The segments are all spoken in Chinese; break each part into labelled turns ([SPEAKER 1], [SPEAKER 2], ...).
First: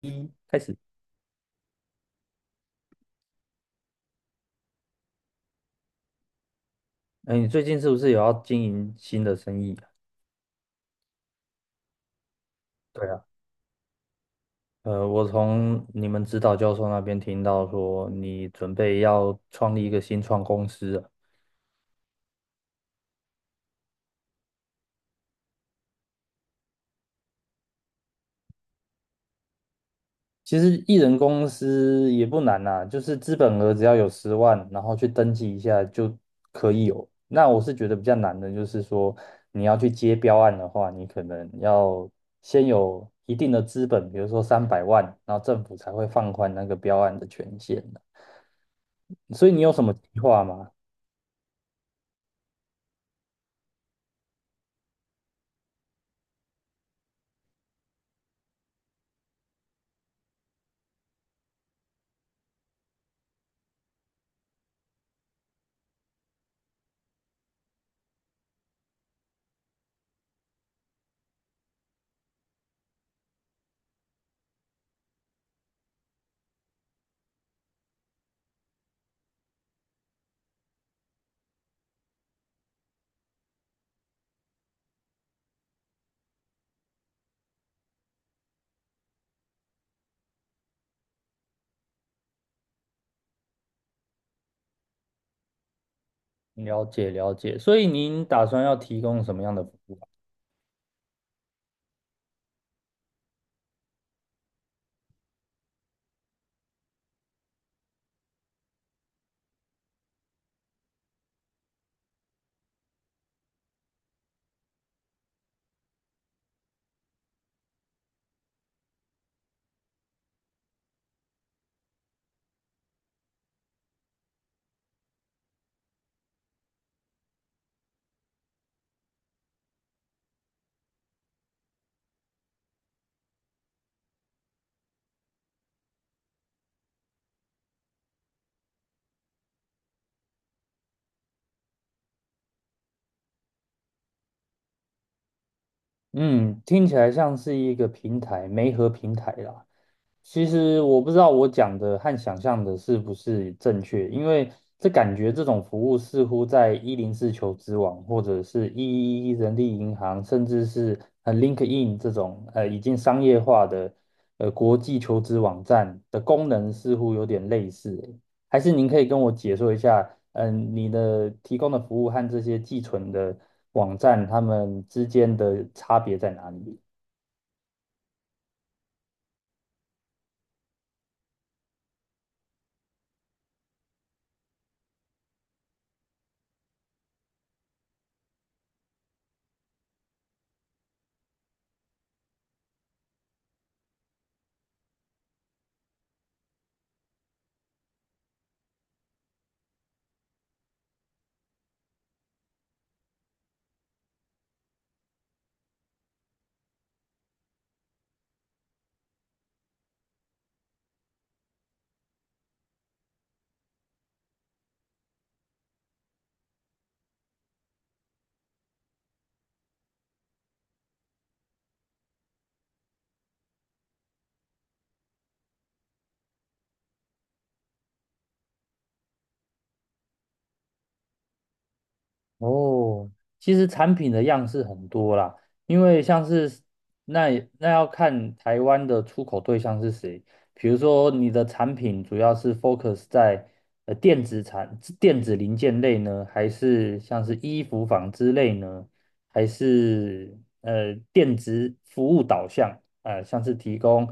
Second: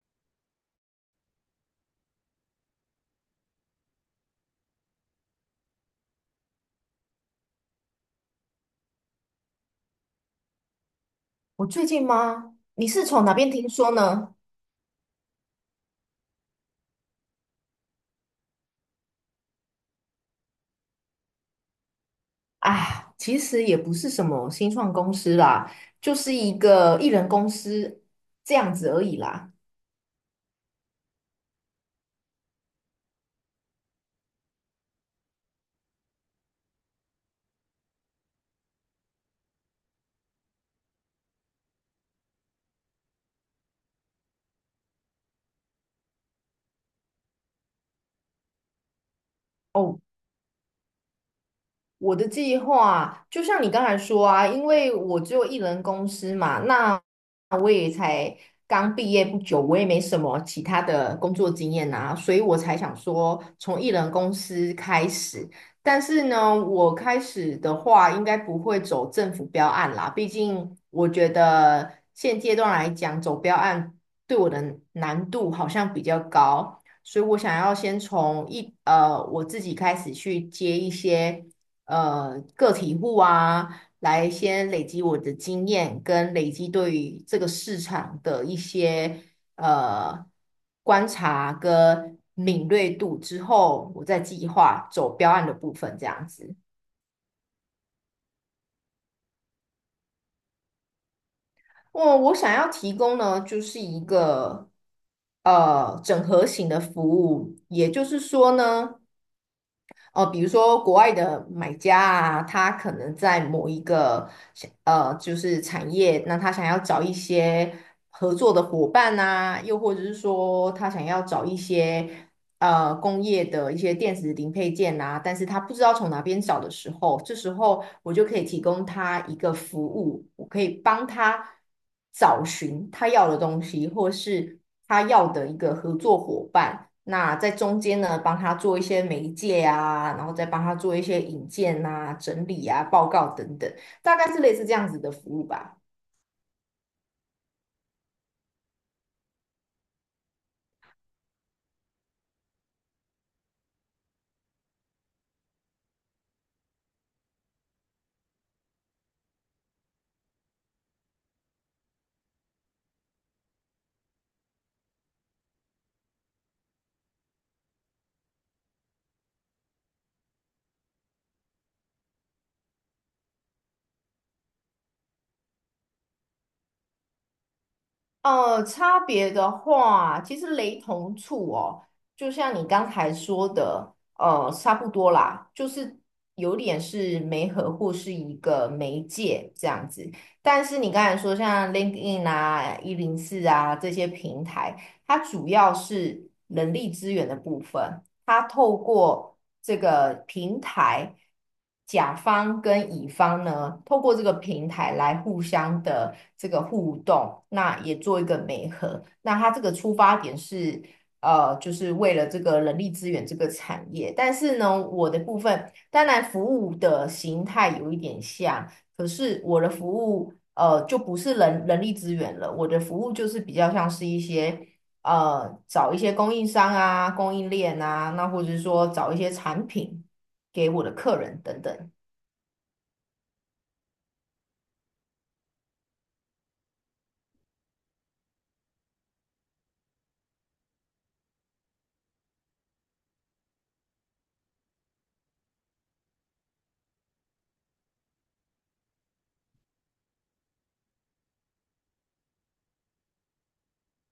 [SPEAKER 1] 一开始，哎，你最近是不是有要经营新的生意啊？
[SPEAKER 2] 我最近吗？你是
[SPEAKER 1] 对
[SPEAKER 2] 从
[SPEAKER 1] 啊，
[SPEAKER 2] 哪边听说呢？
[SPEAKER 1] 我从你们指导教授那边听到说，你准备要创立一个新创公司啊。
[SPEAKER 2] 啊，其实也不是什么新创公司啦，就是一个艺人公司这样子而已啦。
[SPEAKER 1] 其实艺人公司也不难啦，就是资本额只要有10万，然后去登记一下就可以有。那我是觉得比较难的，就是说你要去接标案的话，你可能要先有一定的资本，比如说300万，然后政府才会放宽那个标案的权限。所以你有什么
[SPEAKER 2] 哦。
[SPEAKER 1] 计划吗？
[SPEAKER 2] 我的计划就像你刚才说啊，因为我只有一人公司嘛，那我也才刚毕业不久，我也没什么其他的工作经验啊，所以我才想说从一人公司开始。但是呢，我开始的话应该不会走政府标案啦，毕竟我觉得现阶段来讲，走标案对我的难度好像比较高。所以我想要先从我自己开始去接一些个体户啊，来先累积我的经验，跟累积对于这个市场的一些呃观察跟敏锐度之后，我再计划走标案的部分，这样子。
[SPEAKER 1] 了解了解，所以您打算要提供什么样的服务啊。
[SPEAKER 2] 我想要提供呢，就是一个整合型的服务，也就是说呢。哦，比如说国外的买家啊，他可能在某一个就是产业，那他想要找一些合作的伙伴啊，又或者是说他想要找一些工业的一些电子零配件啊，但是他不知道从哪边找的时候，这时候我就可以提供他一个服务，我可以帮他找寻他要的东西，或是他要的一个合作伙伴。那在中间呢，帮他做一些媒介啊，然后再帮他做一些引荐啊、整理啊、报告等等，大概是类似这样子的服务吧。
[SPEAKER 1] 嗯，听起来像是一个平台，媒合平台啦。其实我不知道我讲的和想象的是不是正确，因为这感觉这种服务似乎在104求职网或者是111人力银行，甚至是LinkedIn 这种已经商业化的国际求职网站的功能似乎有点类似欸。还是您可以跟我解说一下，嗯，你的提供的服务和这些寄存的网站，它们之间的差别在哪里？
[SPEAKER 2] 呃，差别的话，其实雷同处哦，就像你刚才说的，差不多啦，就是有点是媒合或是一个媒介这样子。但是你刚才说像 LinkedIn 啊、一零四啊这些平台，它主要是人力资源的部分。他透过这个平台，甲方跟乙方呢，透过这个平台来互相的这个互动，那也做一个媒合。那他这个出发点是，就是为了这个人力资源这个产业。但是呢，我的部分当然服务的形态有一点像，可是我的服务。就不是人力资源了，我的服务就是比较像是一些找一些供应商啊、供应链啊，那或者是说找一些产品给我的客人等等。
[SPEAKER 1] 哦，其实产品的样式很多啦，因为像是那那要看台湾的出口对象是谁。比如说，你的产品主要是 focus 在电子产电子零件类呢，还是像是衣服纺织类呢，还是电子服务导向？像是提供。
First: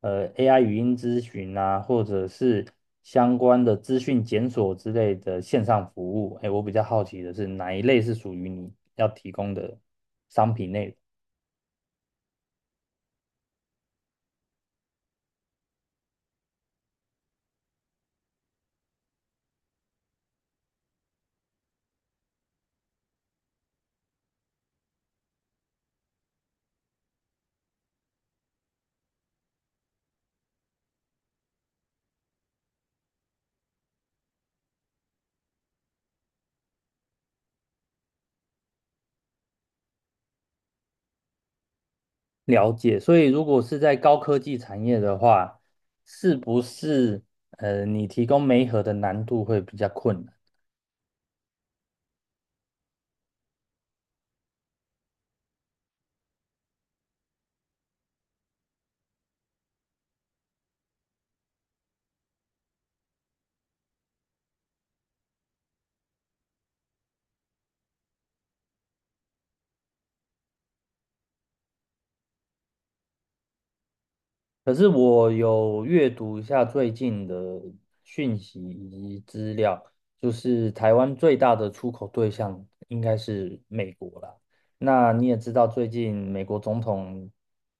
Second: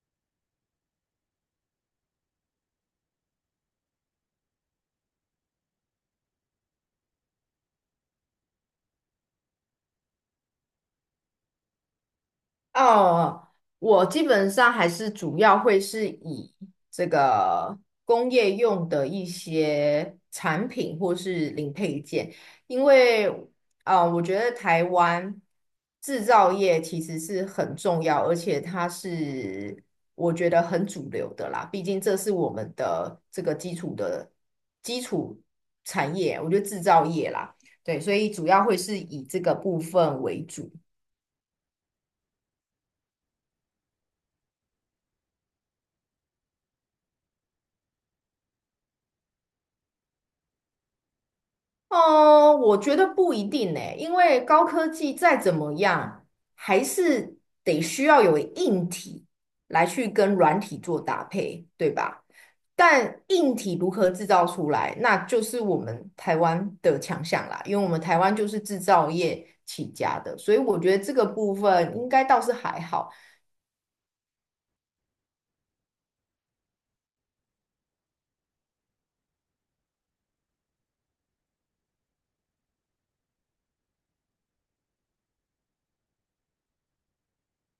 [SPEAKER 1] AI 语音咨询啊，或者是相关的资讯检索之类的线上服务。哎，我比较好奇的是哪一类是属于你要提供的商品内容。
[SPEAKER 2] 哦，我基本上还是主要会是以这个工业用的一些产品或是零配件，因为啊，我觉得台湾制造业其实是很重要，而且它是我觉得很主流的啦，毕竟这是我们的这个基础的基础产业，我觉得制造业啦，对，所以主要会是以这个部分为主。
[SPEAKER 1] 了解。所以如果是在高科技产业的话，是不是你提供媒合的难度会比较困难？
[SPEAKER 2] 哦，我觉得不一定呢，因为高科技再怎么样，还是得需要有硬体来去跟软体做搭配，对吧？但硬体如何制造出来，那就是我们台湾的强项啦，因为我们台湾就是制造业起家的，所以我觉得这个部分应该倒是还好。
[SPEAKER 1] 可是我有阅读一下最近的讯息以及资料，就是台湾最大的出口对象应该是美国啦。那你也知道，最近美国总统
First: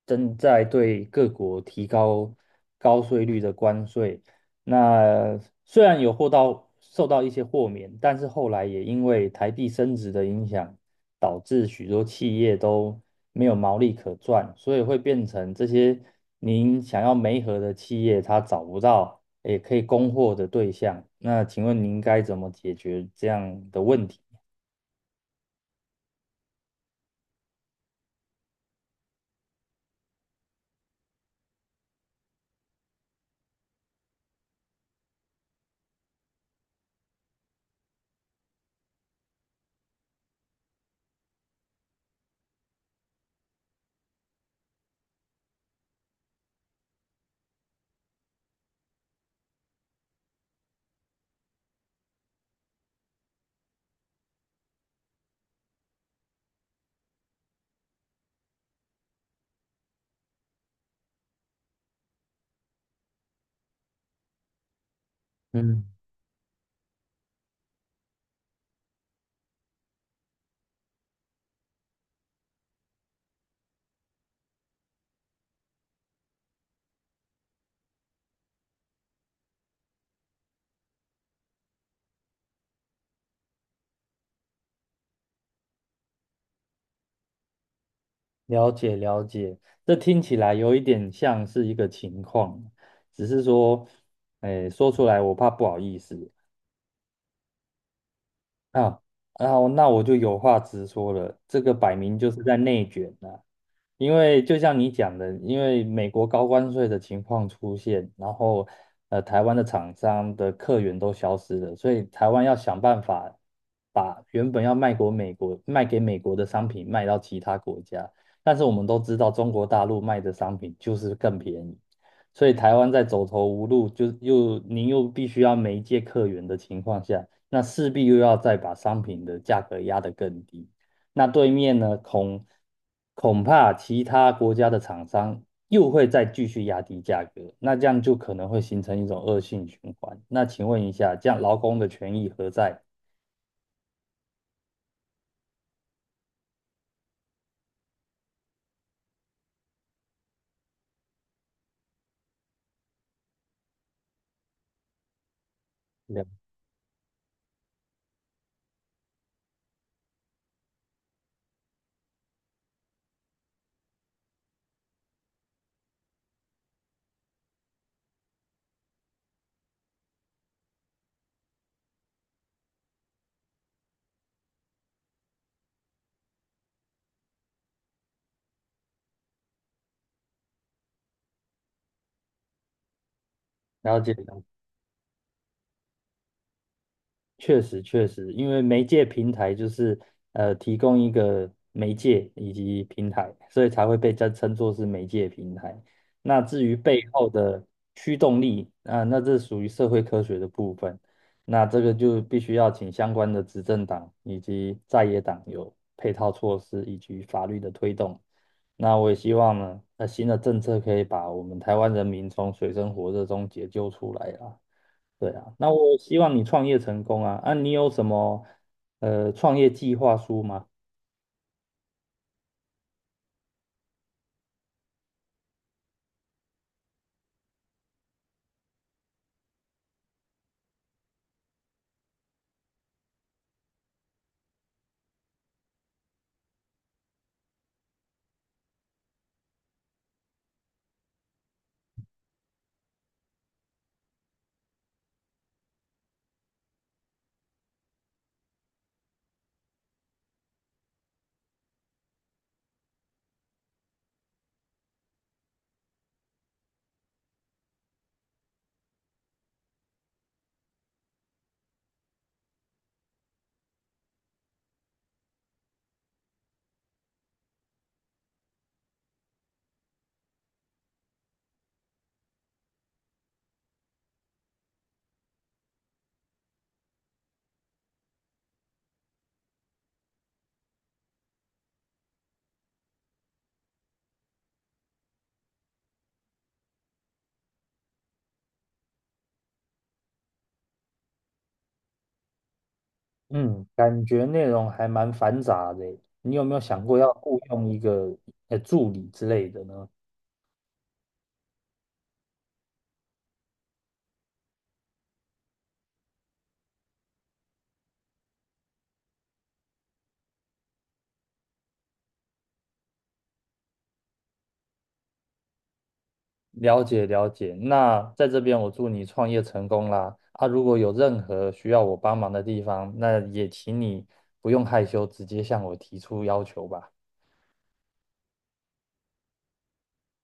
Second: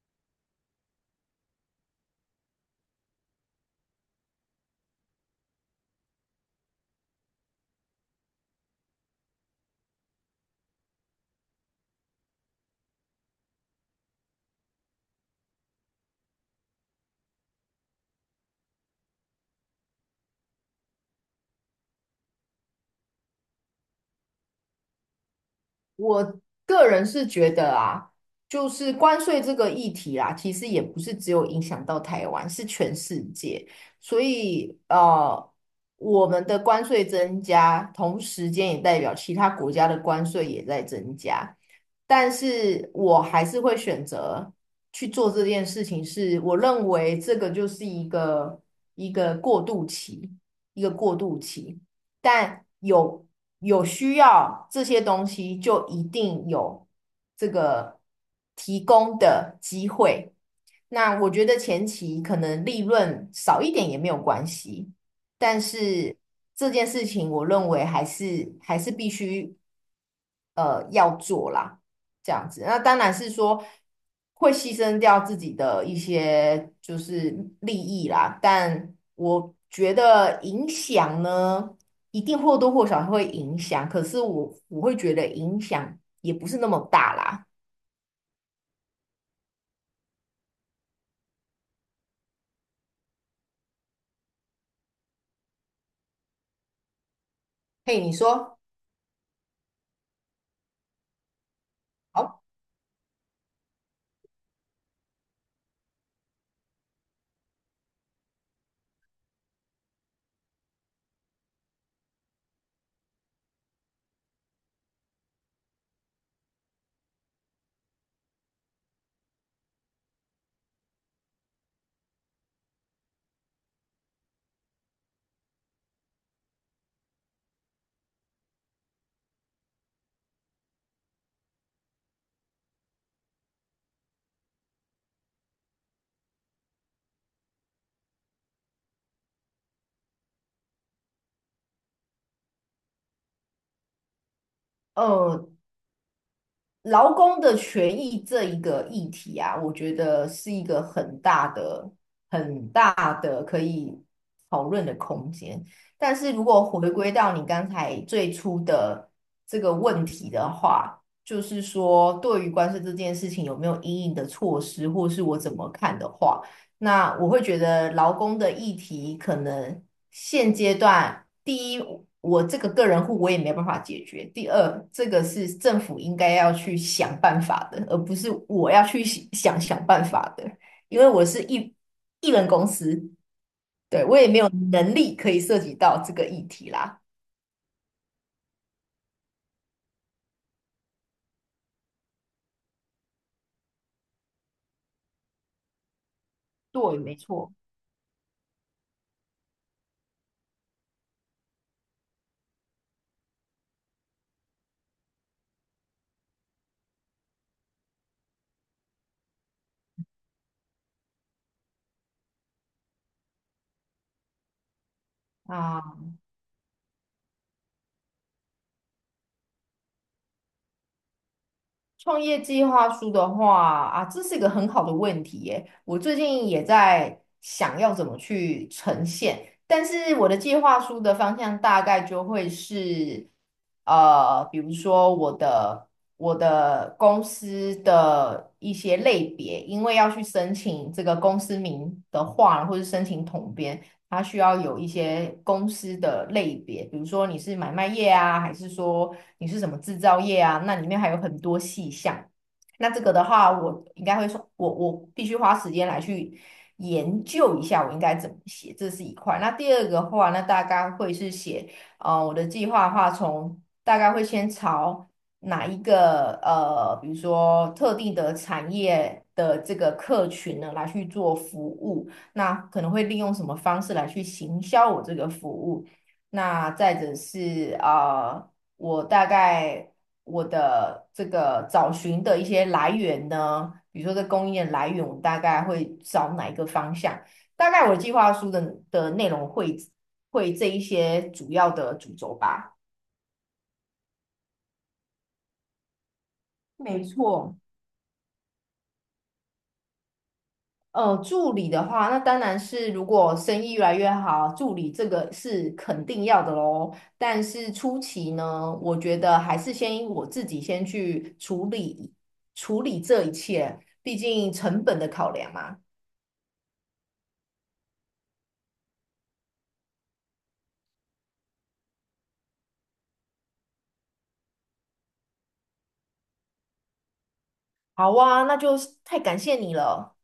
[SPEAKER 1] 正在对各国提高高税率的关税，那虽然有受到一些豁免，但是后来也因为台币升值的影响，导致许多企业都没有毛利可赚，所以会变成这些您想要媒合的企业，它找不到也可以供货的对象。那请问您该怎么解决这样的问题？
[SPEAKER 2] 我个人是觉得啊，就是关税这个议题啦，其实也不是只有影响到台湾，是全世界。所以我们的关税增加，同时间也代表其他国家的关税也在增加。但是我还是会选择去做这件事情是，我认为这个就是一个过渡期，一个过渡期。但有有需要这些东西，就一定有这个提供的机会。那我觉得前期可能利润少一点也没有关系，但
[SPEAKER 1] 嗯，
[SPEAKER 2] 是这件事情我认为还是必须要做啦，这样子。那当然是说会牺牲掉自己的一些就是利益啦，但我觉得影响呢。一定或多或少会影响，可是我会觉得影响也不是那么大啦。
[SPEAKER 1] 了解了解，这听起来有一点像是一个情况，只是说，哎，说出来我怕不好意思。
[SPEAKER 2] 嘿，你说，
[SPEAKER 1] 啊，然后那我就有话直说了，这个摆明就是
[SPEAKER 2] 好，
[SPEAKER 1] 在内卷呐、因为就像你讲的，因为美国高关税的情况出现，然后台湾的厂商的客源都消失了，所以台湾要想办法把原本要美国卖给美国的商品卖到其他国家，但是我们都知道中国大陆卖的商品就是更便宜，所以台湾在走投无路，就又您又必须要媒介客源的情况下。那势必又要再把商品的价格压得更低。那对面呢，恐怕其他国家的厂商又会再继续压低价格，那这样就可能会形成一种恶性循环。那请问一下，这样劳工的权益何在？
[SPEAKER 2] 呃，劳工的权益这一个议题啊，我觉得是一个很大的可以讨论的空间。但是
[SPEAKER 1] 了
[SPEAKER 2] 如果回归到你刚才最初的这个问题的话，就是说对于关税这件事情有没有因应的措施，或是我怎么看的话。那我会觉得劳工的议题可能现阶段，第一，我这个个人户我也没办法解决；第二，这个是政府应该要去想办法的，而不是我要去想办法的，因为我是一人公司，
[SPEAKER 1] 了
[SPEAKER 2] 对，
[SPEAKER 1] 解。
[SPEAKER 2] 我也没有能力可以涉及到这个议题啦。
[SPEAKER 1] 确实，确实，因为媒介平台就是提供一个媒介以及平台，所以才会被称作是媒介平台。那至于
[SPEAKER 2] 对，
[SPEAKER 1] 背
[SPEAKER 2] 没
[SPEAKER 1] 后
[SPEAKER 2] 错。
[SPEAKER 1] 的驱动力，啊、那这属于社会科学的部分。那这个就必须要请相关的执政党以及在野党有配套措施以及法律的推动。那我也希望呢，新的政策可以把我们台湾人民从水深火热中解救出来啦。对啊，那我
[SPEAKER 2] 啊。
[SPEAKER 1] 希望你创业成功啊！啊，你有什么创业计划书吗？
[SPEAKER 2] 创业计划书的话啊，这是一个很好的问题耶。我最近也在想要怎么去呈现，但是我的计划书的方向大概就会是，比如说我的公司的一些类别，因为要去申请这个公司名的话，或是申请统编，它需要有一些公司的类别，比如说你是买卖业啊，还是说你是什么制造业啊？那里面还有很多细项。那这个的话，我应该会说，我必须花时间来去研究一下，我应该怎么写，这是一块。那第二个的话，那大概会是写，我的计划的话，从大概会先朝哪一个比如说特定的产业的这个客群呢，来去做服务。那可能会利用什么方式来去行销我这个服务？那再者是我大概我的这个找寻的一些来源呢，比如说这供应链来源，我大概会找哪一个方向？大概我的计划书的内容会这一些主要的主轴吧。
[SPEAKER 1] 嗯，感觉内容还蛮繁杂的耶，你有没有想过
[SPEAKER 2] 没
[SPEAKER 1] 要雇
[SPEAKER 2] 错，
[SPEAKER 1] 佣一个助理之类的呢？
[SPEAKER 2] 助理的话，那当然是如果生意越来越好，助理这个是肯定要的喽。但是初期呢，我觉得还是先我自己先去处理这一切，毕竟成本的考量嘛。
[SPEAKER 1] 了解了解，那在这边我祝你创业成功啦！啊，如果有任何需要我帮忙的地方，那也请你不用害羞，直接向我提出要求吧。
[SPEAKER 2] 好啊，那就是太感谢你了。